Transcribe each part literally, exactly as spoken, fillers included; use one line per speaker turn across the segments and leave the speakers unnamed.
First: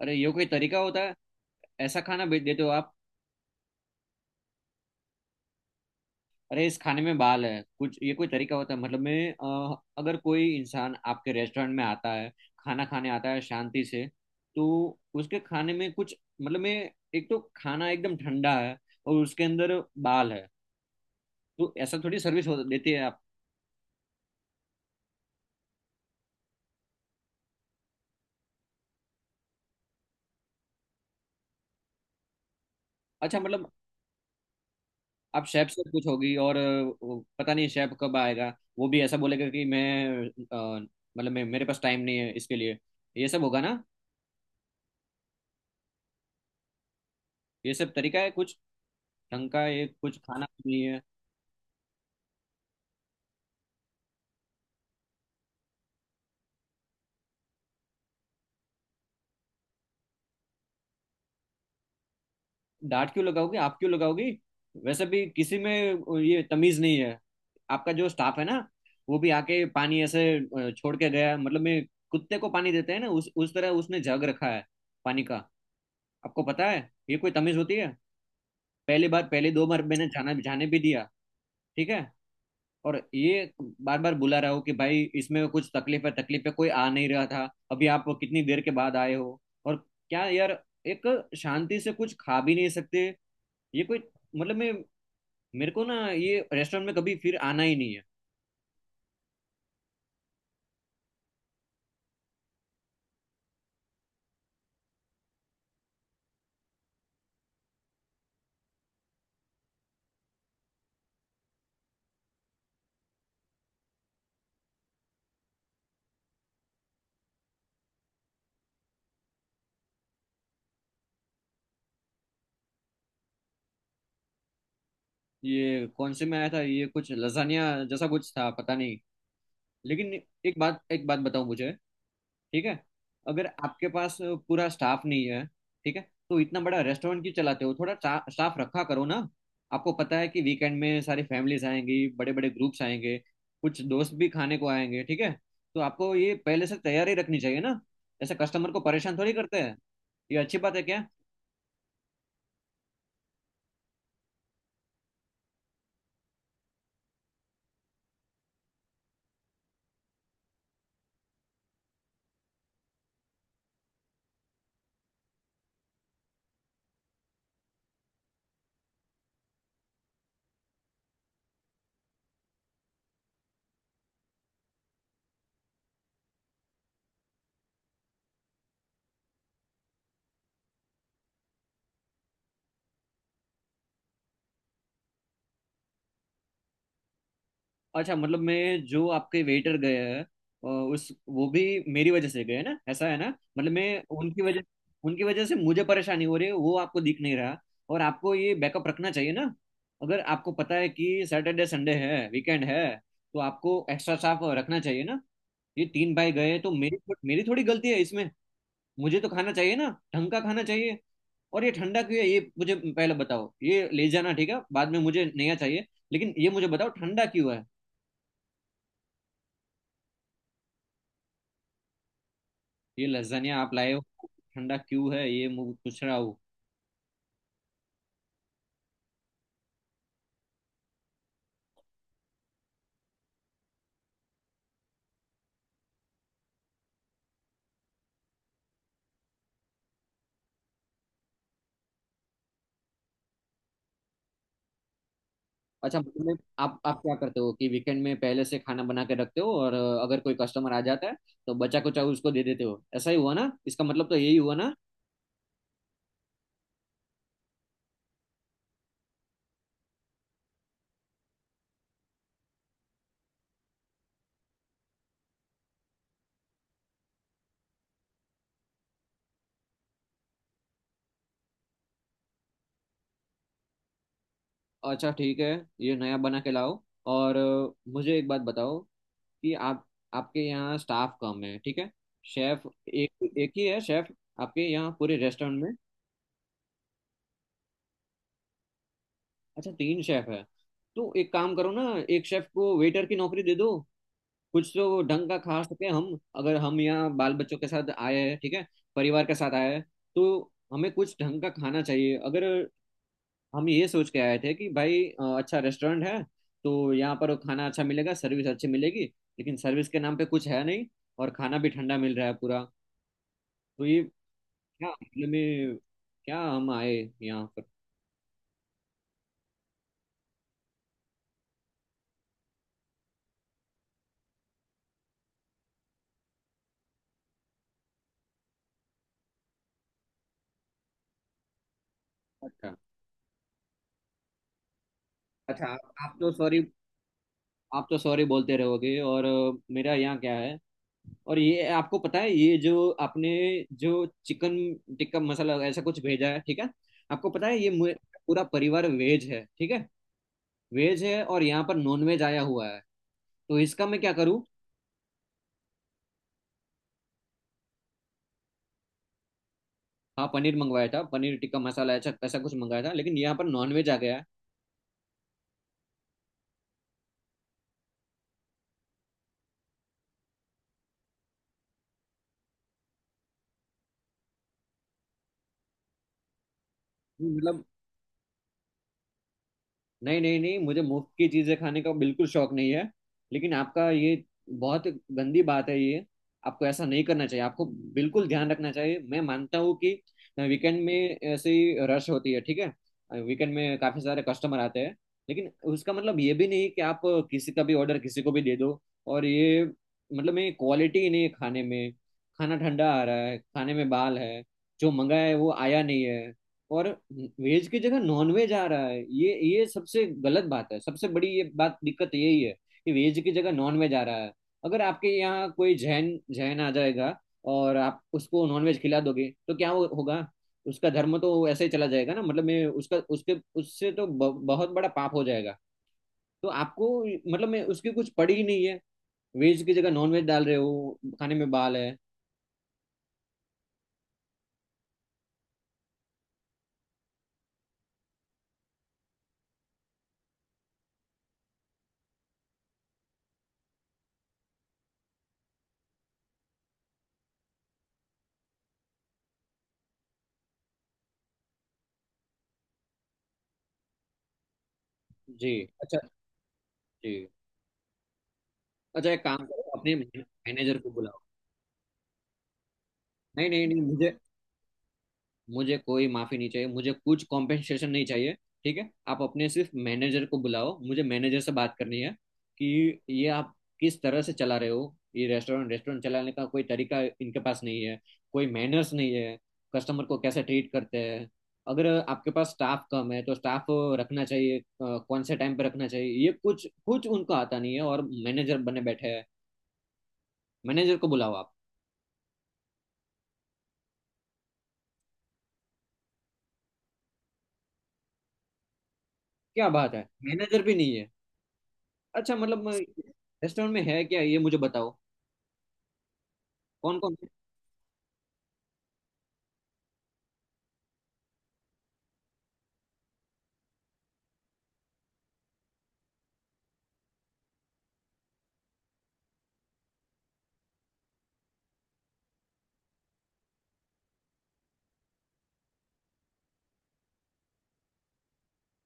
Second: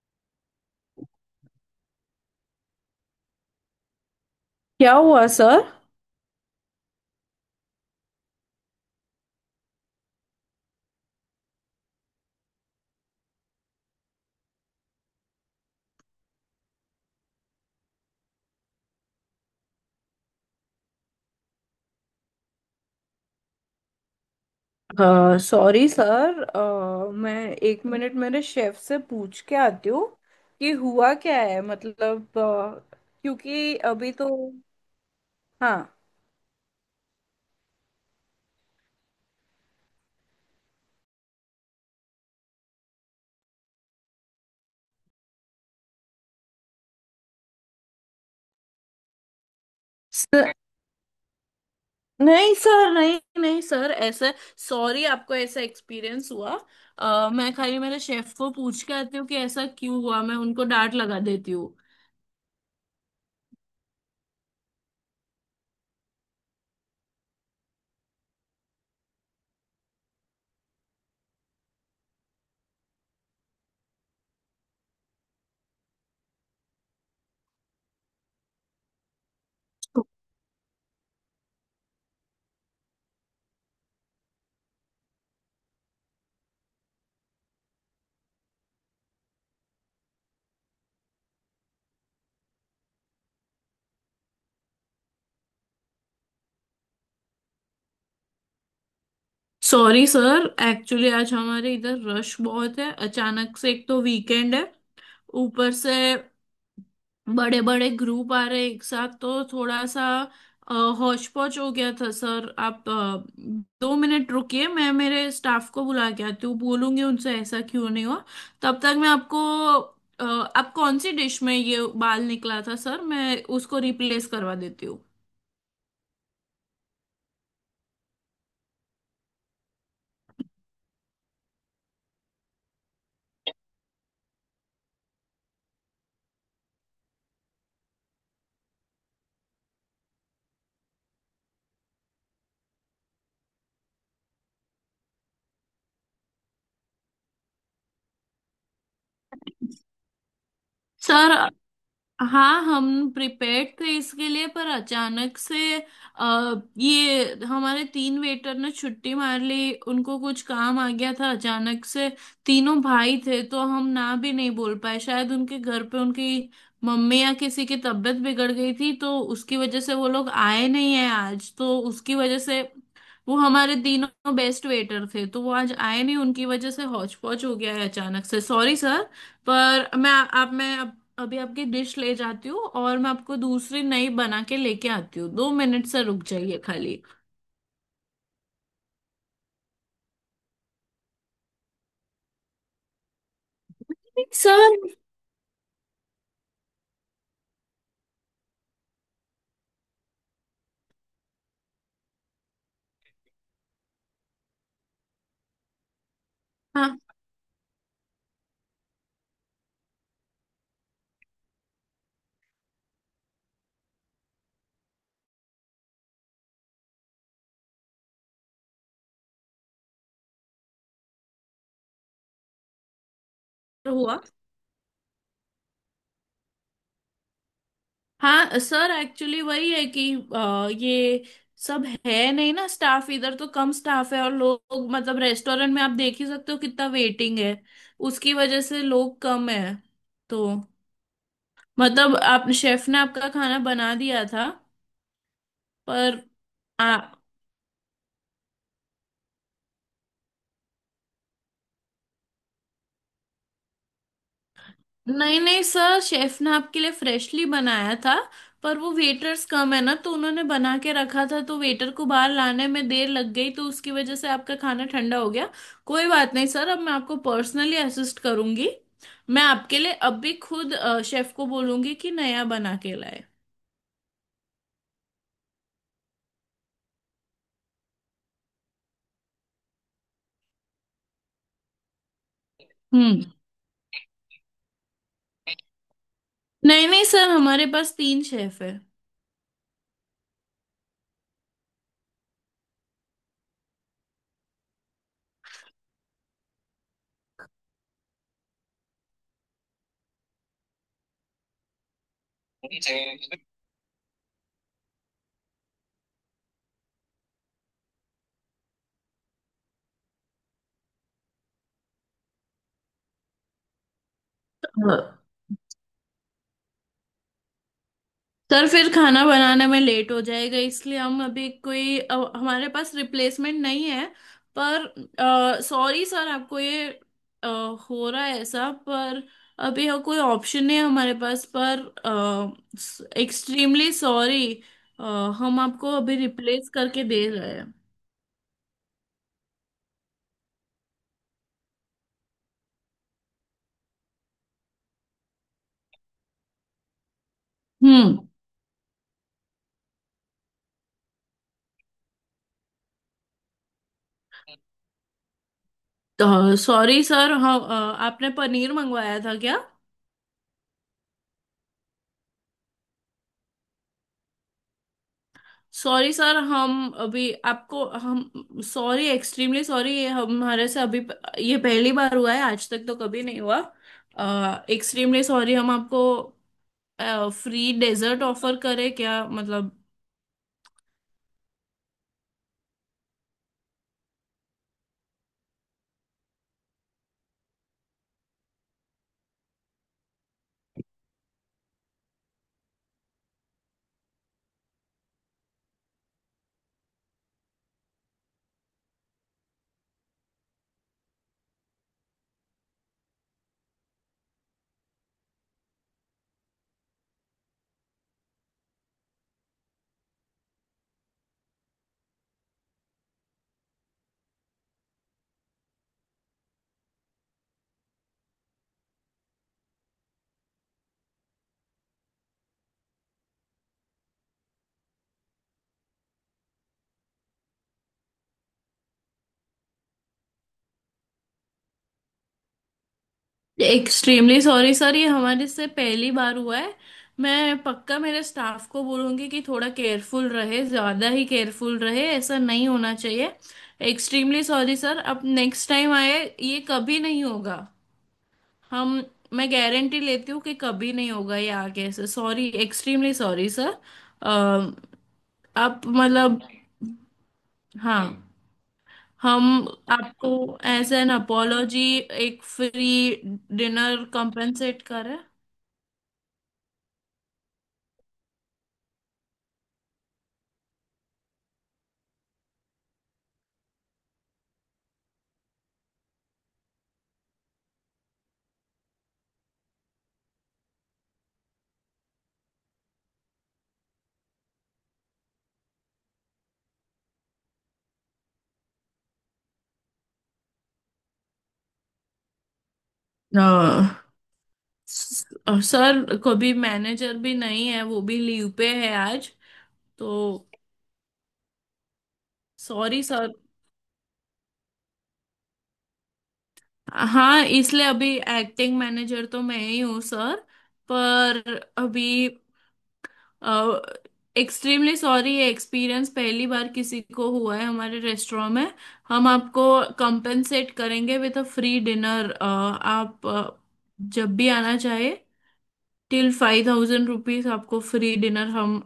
अरे ये कोई तरीका होता है! ऐसा खाना भेज देते हो आप।
क्या हुआ सर।
अरे इस खाने में बाल है कुछ, ये कोई तरीका होता है? मतलब मैं अ, अगर कोई इंसान आपके रेस्टोरेंट में आता है, खाना खाने आता है शांति से, तो उसके खाने में कुछ। मतलब मैं एक तो खाना एकदम ठंडा है, और उसके अंदर बाल है। तो ऐसा थोड़ी सर्विस हो देती है आप।
अ, सॉरी सर। अ, मैं एक मिनट मेरे शेफ से पूछ के आती हूँ कि हुआ क्या है। मतलब अ,
अच्छा मतलब
क्योंकि अभी तो
आप शेफ
हाँ
से पूछोगी, और अ, वो पता नहीं शेफ कब आएगा। वो भी ऐसा बोलेगा कि मैं अ, मतलब मैं मेरे पास टाइम नहीं है इसके लिए। ये सब होगा ना। ये सब तरीका है कुछ? ढंग का एक कुछ खाना
सर,
भी नहीं है।
नहीं सर नहीं नहीं सर ऐसा। सॉरी आपको ऐसा एक्सपीरियंस हुआ। अ, मैं खाली मेरे शेफ को पूछ के आती हूँ कि ऐसा क्यों हुआ। मैं उनको डांट लगा देती हूँ।
डांट क्यों लगाओगी आप, क्यों लगाओगी? वैसे भी किसी में ये तमीज नहीं है। आपका जो स्टाफ है ना, वो भी आके पानी ऐसे अ, छोड़ के गया। मतलब मैं कुत्ते को पानी देते हैं ना, उस उस तरह उसने जग रखा है पानी का। आपको पता है, ये कोई तमीज होती है? पहली बार, पहले दो बार मैंने जाना जाने भी दिया, ठीक है। और ये बार बार बुला रहा हूँ कि भाई इसमें कुछ तकलीफ है, तकलीफ है, कोई आ नहीं रहा था। अभी आप कितनी देर के बाद आए हो! और क्या यार, एक शांति से कुछ खा भी नहीं सकते। ये कोई! मतलब मैं मेरे को ना ये रेस्टोरेंट में कभी फिर आना ही नहीं है।
सॉरी सर, एक्चुअली आज हमारे इधर रश बहुत है अचानक से। एक तो वीकेंड है, ऊपर से बड़े बड़े ग्रुप आ रहे एक साथ, तो थोड़ा सा हौच पौच हो गया था सर। आप अ, दो मिनट रुकिए। मैं मेरे स्टाफ को बुला के आती हूँ, बोलूंगी उनसे ऐसा क्यों नहीं हुआ। तब तक मैं आपको अ, आप कौन सी डिश में ये बाल निकला था सर, मैं उसको रिप्लेस करवा देती हूँ।
ये कौन से में आया था, ये कुछ लजानिया जैसा कुछ था पता नहीं। लेकिन एक बात एक बात बताओ मुझे, ठीक है? अगर आपके पास पूरा स्टाफ नहीं है, ठीक है, तो इतना बड़ा रेस्टोरेंट क्यों चलाते हो? थोड़ा स्टाफ रखा करो ना। आपको पता है कि वीकेंड में सारी फैमिलीज आएंगी, बड़े बड़े ग्रुप्स आएंगे, कुछ दोस्त भी खाने को आएंगे, ठीक है? तो आपको ये पहले से तैयारी रखनी चाहिए ना। ऐसे कस्टमर को परेशान थोड़ी करते हैं। ये अच्छी बात है क्या?
सर हाँ, हम प्रिपेयर्ड थे इसके लिए, पर अचानक से आ, ये हमारे तीन वेटर ने छुट्टी मार ली। उनको कुछ काम आ गया था अचानक से। तीनों भाई थे तो हम ना भी नहीं बोल पाए, शायद उनके घर पे उनकी मम्मी या किसी की तबीयत बिगड़ गई थी, तो उसकी वजह से वो लोग आए नहीं है आज। तो उसकी वजह से, वो हमारे तीनों बेस्ट वेटर थे, तो वो आज आए नहीं। उनकी वजह से हौच पौच हो गया है अचानक से। Sorry sir. पर मैं आप मैं अभी आपकी डिश ले जाती हूँ, और मैं आपको दूसरी नई बना के लेके आती हूँ। दो मिनट से रुक जाइए खाली।
अच्छा मतलब मैं, जो आपके वेटर गए हैं अ, उस वो भी मेरी वजह से गए ना, ऐसा है ना? मतलब मैं उनकी वजह
सर
उनकी वजह से मुझे परेशानी हो रही है, वो आपको दिख नहीं रहा? और आपको ये बैकअप रखना चाहिए ना। अगर आपको पता है कि सैटरडे संडे है, वीकेंड है, तो आपको एक्स्ट्रा स्टाफ रखना चाहिए ना। ये तीन भाई गए तो मेरी
हाँ,
मेरी थोड़ी गलती है इसमें? मुझे तो खाना चाहिए ना, ढंग का खाना चाहिए। और ये ठंडा क्यों है, ये मुझे पहले बताओ। ये ले जाना, ठीक है, बाद में मुझे नया चाहिए। लेकिन ये मुझे बताओ, ठंडा क्यों है? ये लज्जानिया आप लाए हो,
हुआ।
ठंडा क्यों है ये मु- पूछ रहा हूँ।
हाँ सर, एक्चुअली वही है कि अ, ये सब है नहीं ना स्टाफ इधर। तो कम स्टाफ है, और लोग मतलब रेस्टोरेंट में आप देख ही सकते हो कितना वेटिंग है। उसकी वजह से लोग कम है तो मतलब आप शेफ ने आपका खाना बना दिया था,
अच्छा
पर
मतलब आप आप क्या
आ,
करते हो कि वीकेंड में पहले से खाना बना के रखते हो, और अ, अगर कोई कस्टमर आ जाता है तो बचा कुचा उसको दे देते हो, ऐसा ही हुआ ना? इसका मतलब तो यही हुआ ना।
नहीं नहीं सर, शेफ ने आपके लिए फ्रेशली बनाया था। पर वो वेटर्स कम है ना, तो उन्होंने बना के रखा था, तो वेटर को बाहर लाने में देर लग गई, तो उसकी वजह से आपका खाना ठंडा हो गया। कोई बात नहीं सर, अब मैं आपको पर्सनली असिस्ट करूंगी। मैं आपके लिए अब भी खुद शेफ को बोलूंगी कि नया बना के लाए।
अच्छा ठीक है, ये नया बना के लाओ। और अ, मुझे एक बात बताओ कि आप, आपके यहाँ स्टाफ कम है, ठीक है, शेफ
हम्म।
एक एक ही है शेफ आपके यहाँ पूरे रेस्टोरेंट में?
नहीं नहीं सर, हमारे पास तीन शेफ
अच्छा तीन शेफ है। तो एक काम करो ना, एक शेफ को वेटर की नौकरी दे दो। कुछ तो ढंग का खा सके हम। अगर हम यहाँ बाल बच्चों के साथ आए हैं, ठीक है, परिवार के साथ आए हैं, तो हमें कुछ ढंग का खाना चाहिए। अगर हम ये सोच के आए थे कि भाई अ, अच्छा रेस्टोरेंट है, तो यहाँ पर खाना अच्छा मिलेगा, सर्विस अच्छी मिलेगी। लेकिन सर्विस के नाम पे कुछ है नहीं, और खाना भी ठंडा मिल रहा है पूरा। तो ये क्या
है।
मतलब में क्या हम आए यहाँ पर?
सर फिर खाना बनाने में लेट हो जाएगा, इसलिए हम अभी कोई अ, हमारे पास रिप्लेसमेंट नहीं है। पर सॉरी सर, आपको ये अ, हो रहा है ऐसा। पर अभी यहाँ कोई ऑप्शन नहीं है हमारे पास, पर
अच्छा।
Extremely sorry. हम
अच्छा
आपको
आप आप
अभी
तो सॉरी,
रिप्लेस करके दे रहे हैं।
आप तो सॉरी बोलते रहोगे, और अ, मेरा यहाँ क्या है? और ये आपको पता है, ये जो आपने जो चिकन टिक्का मसाला ऐसा कुछ भेजा है, ठीक है, आपको पता है ये मु-
हम्म।
पूरा परिवार वेज है, ठीक है? वेज है, और यहाँ पर नॉन वेज आया हुआ है, तो इसका मैं क्या करूँ?
तो सॉरी सर, हम अ, आपने पनीर मंगवाया था क्या?
हाँ, पनीर मंगवाया था, पनीर टिक्का मसाला ऐसा ऐसा कुछ मंगाया था, लेकिन यहाँ पर नॉन वेज आ गया है।
सॉरी सर, हम अभी आपको हम सॉरी एक्सट्रीमली सॉरी, ये हमारे से अभी ये पहली बार हुआ है। आज तक तो कभी नहीं हुआ। Extremely sorry. हम आपको
मतलब,
फ्री डेजर्ट ऑफर करें क्या, मतलब?
नहीं नहीं नहीं मुझे मुफ्त की चीजें खाने का बिल्कुल शौक नहीं है। लेकिन आपका ये बहुत गंदी बात है ये। आपको ऐसा नहीं करना चाहिए, आपको बिल्कुल ध्यान रखना चाहिए। मैं मानता हूँ कि वीकेंड में ऐसे ही रश होती है, ठीक है, वीकेंड में काफी सारे कस्टमर आते हैं। लेकिन उसका मतलब ये भी नहीं कि आप किसी का भी ऑर्डर किसी को भी दे दो। और ये मतलब में क्वालिटी ही नहीं है खाने में। खाना ठंडा आ रहा है, खाने में बाल है, जो मंगाया है वो आया नहीं है, और वेज की जगह नॉन वेज आ रहा है। ये ये सबसे गलत बात है, सबसे बड़ी ये बात, दिक्कत यही है कि वेज की जगह नॉन वेज आ रहा है। अगर आपके यहाँ कोई जैन जैन आ जाएगा और आप उसको नॉन वेज खिला दोगे, तो क्या हो, होगा? उसका धर्म तो ऐसे ही चला जाएगा ना। मतलब मैं उसका उसके उससे तो ब, बहुत बड़ा पाप हो जाएगा। तो आपको मतलब मैं उसकी कुछ पड़ी ही नहीं है। वेज की जगह नॉन वेज डाल रहे हो, खाने में बाल है।
एक्सट्रीमली सॉरी सर, ये हमारे से पहली बार हुआ है। मैं पक्का मेरे स्टाफ को बोलूंगी कि थोड़ा केयरफुल रहे, ज़्यादा ही केयरफुल रहे, ऐसा नहीं होना चाहिए। Extremely sorry sir. अब नेक्स्ट टाइम आए ये कभी नहीं होगा। हम मैं गारंटी लेती हूँ कि कभी नहीं होगा ये आगे से। Sorry extremely sorry sir.
Ji.
आप
अच्छा।
मतलब
जी।
हाँ,
अच्छा एक काम
हम
करो, अपने
आपको
मैनेजर को
एज एन
बुलाओ।
अपोलॉजी एक फ्री
नहीं नहीं नहीं
डिनर
मुझे
कंपेंसेट करें।
मुझे कोई माफी नहीं चाहिए, मुझे कुछ कॉम्पेंसेशन नहीं चाहिए। ठीक है, आप अपने सिर्फ मैनेजर को बुलाओ, मुझे मैनेजर से बात करनी है कि ये आप किस तरह से चला रहे हो। ये रेस्टोरेंट रेस्टोरेंट चलाने का कोई तरीका इनके पास नहीं है, कोई मैनर्स नहीं है। कस्टमर को कैसे ट्रीट करते हैं? अगर आपके पास स्टाफ कम है, तो स्टाफ रखना चाहिए, अ, कौन से टाइम पे रखना चाहिए, ये कुछ कुछ उनको आता नहीं है, और मैनेजर बने बैठे हैं। मैनेजर को बुलाओ आप।
अ, स- सर कभी मैनेजर भी नहीं है, वो भी लीव पे है आज,
क्या बात है,
तो
मैनेजर भी नहीं है! अच्छा मतलब
सॉरी सर।
रेस्टोरेंट में है क्या, ये मुझे बताओ। कौन कौन है?
हाँ, इसलिए अभी एक्टिंग मैनेजर तो मैं ही हूँ सर। पर अभी एक्सट्रीमली सॉरी, ये एक्सपीरियंस पहली बार किसी को हुआ है हमारे रेस्टोरेंट में। हम आपको कंपेंसेट करेंगे विद अ फ्री डिनर। आप अ, जब भी आना चाहे, टिल फाइव थाउजेंड रुपीज आपको फ्री डिनर हम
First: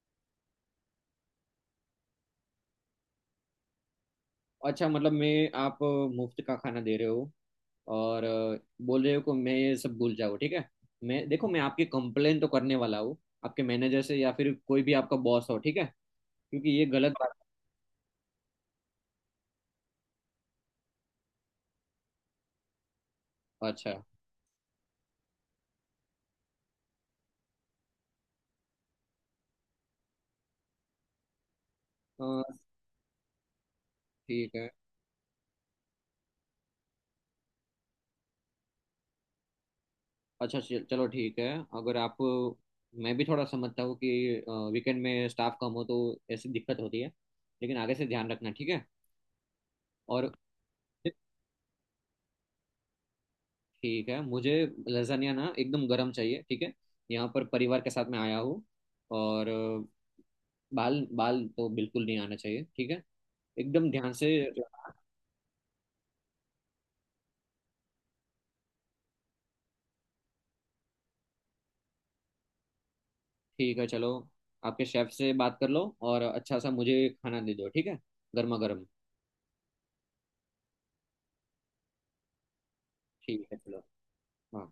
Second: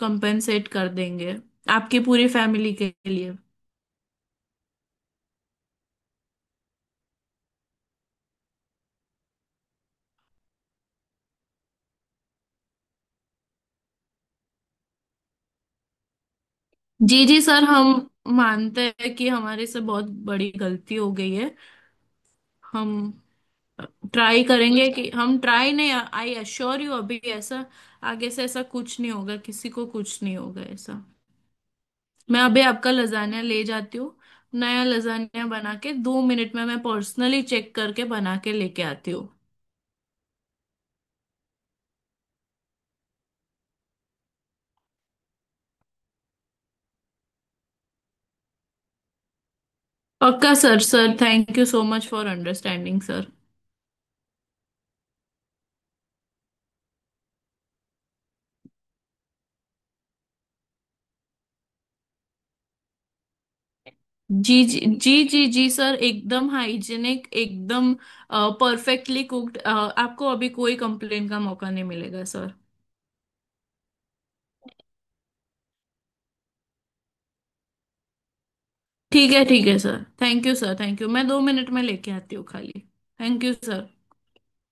कंपेंसेट कर देंगे, आपकी पूरी फैमिली के लिए।
अच्छा मतलब मैं, आप मुफ्त का खाना दे रहे हो, और अ, बोल रहे हो कि मैं ये सब भूल जाऊँ, ठीक है? मैं देखो, मैं आपकी कंप्लेन तो करने वाला हूँ आपके मैनेजर से, या फिर कोई भी आपका बॉस हो, ठीक है, क्योंकि ये गलत
जी
बात
जी सर, हम मानते हैं कि हमारे से बहुत बड़ी गलती हो गई है। हम
है। अच्छा।
ट्राई करेंगे कि हम ट्राई नहीं, आई अश्योर यू अभी ऐसा, आगे से ऐसा कुछ नहीं होगा। किसी को कुछ नहीं होगा ऐसा।
अ,
मैं अभी आपका लजानिया ले जाती हूँ।
ठीक है।
नया लजानिया बना के दो मिनट में मैं पर्सनली चेक करके बना के लेके आती हूँ।
अच्छा चल- चलो ठीक है, अगर आप, मैं भी थोड़ा समझता हूँ कि वीकेंड में स्टाफ कम हो तो ऐसी दिक्कत होती है। लेकिन आगे से ध्यान रखना, ठीक है? और
पक्का sir, sir thank you so much for understanding sir.
ठीक है, मुझे लजानिया ना एकदम गरम चाहिए, ठीक है। यहाँ पर परिवार के साथ में आया हूँ, और अ, बाल बाल तो बिल्कुल नहीं आना चाहिए, ठीक है, एकदम ध्यान से।
जी जी जी जी जी सर, एकदम हाइजीनिक, एकदम परफेक्टली कुक्ड। आपको अभी कोई कंप्लेन का मौका नहीं मिलेगा सर।
ठीक है चलो, आपके शेफ से बात कर लो, और अच्छा सा मुझे खाना दे दो, ठीक है, गर्मा गर्म।
ठीक है ठीक है sir, thank you sir, thank you. मैं दो मिनट में लेके आती हूँ खाली। थैंक
ठीक
यू
है चलो।
सर।
हाँ।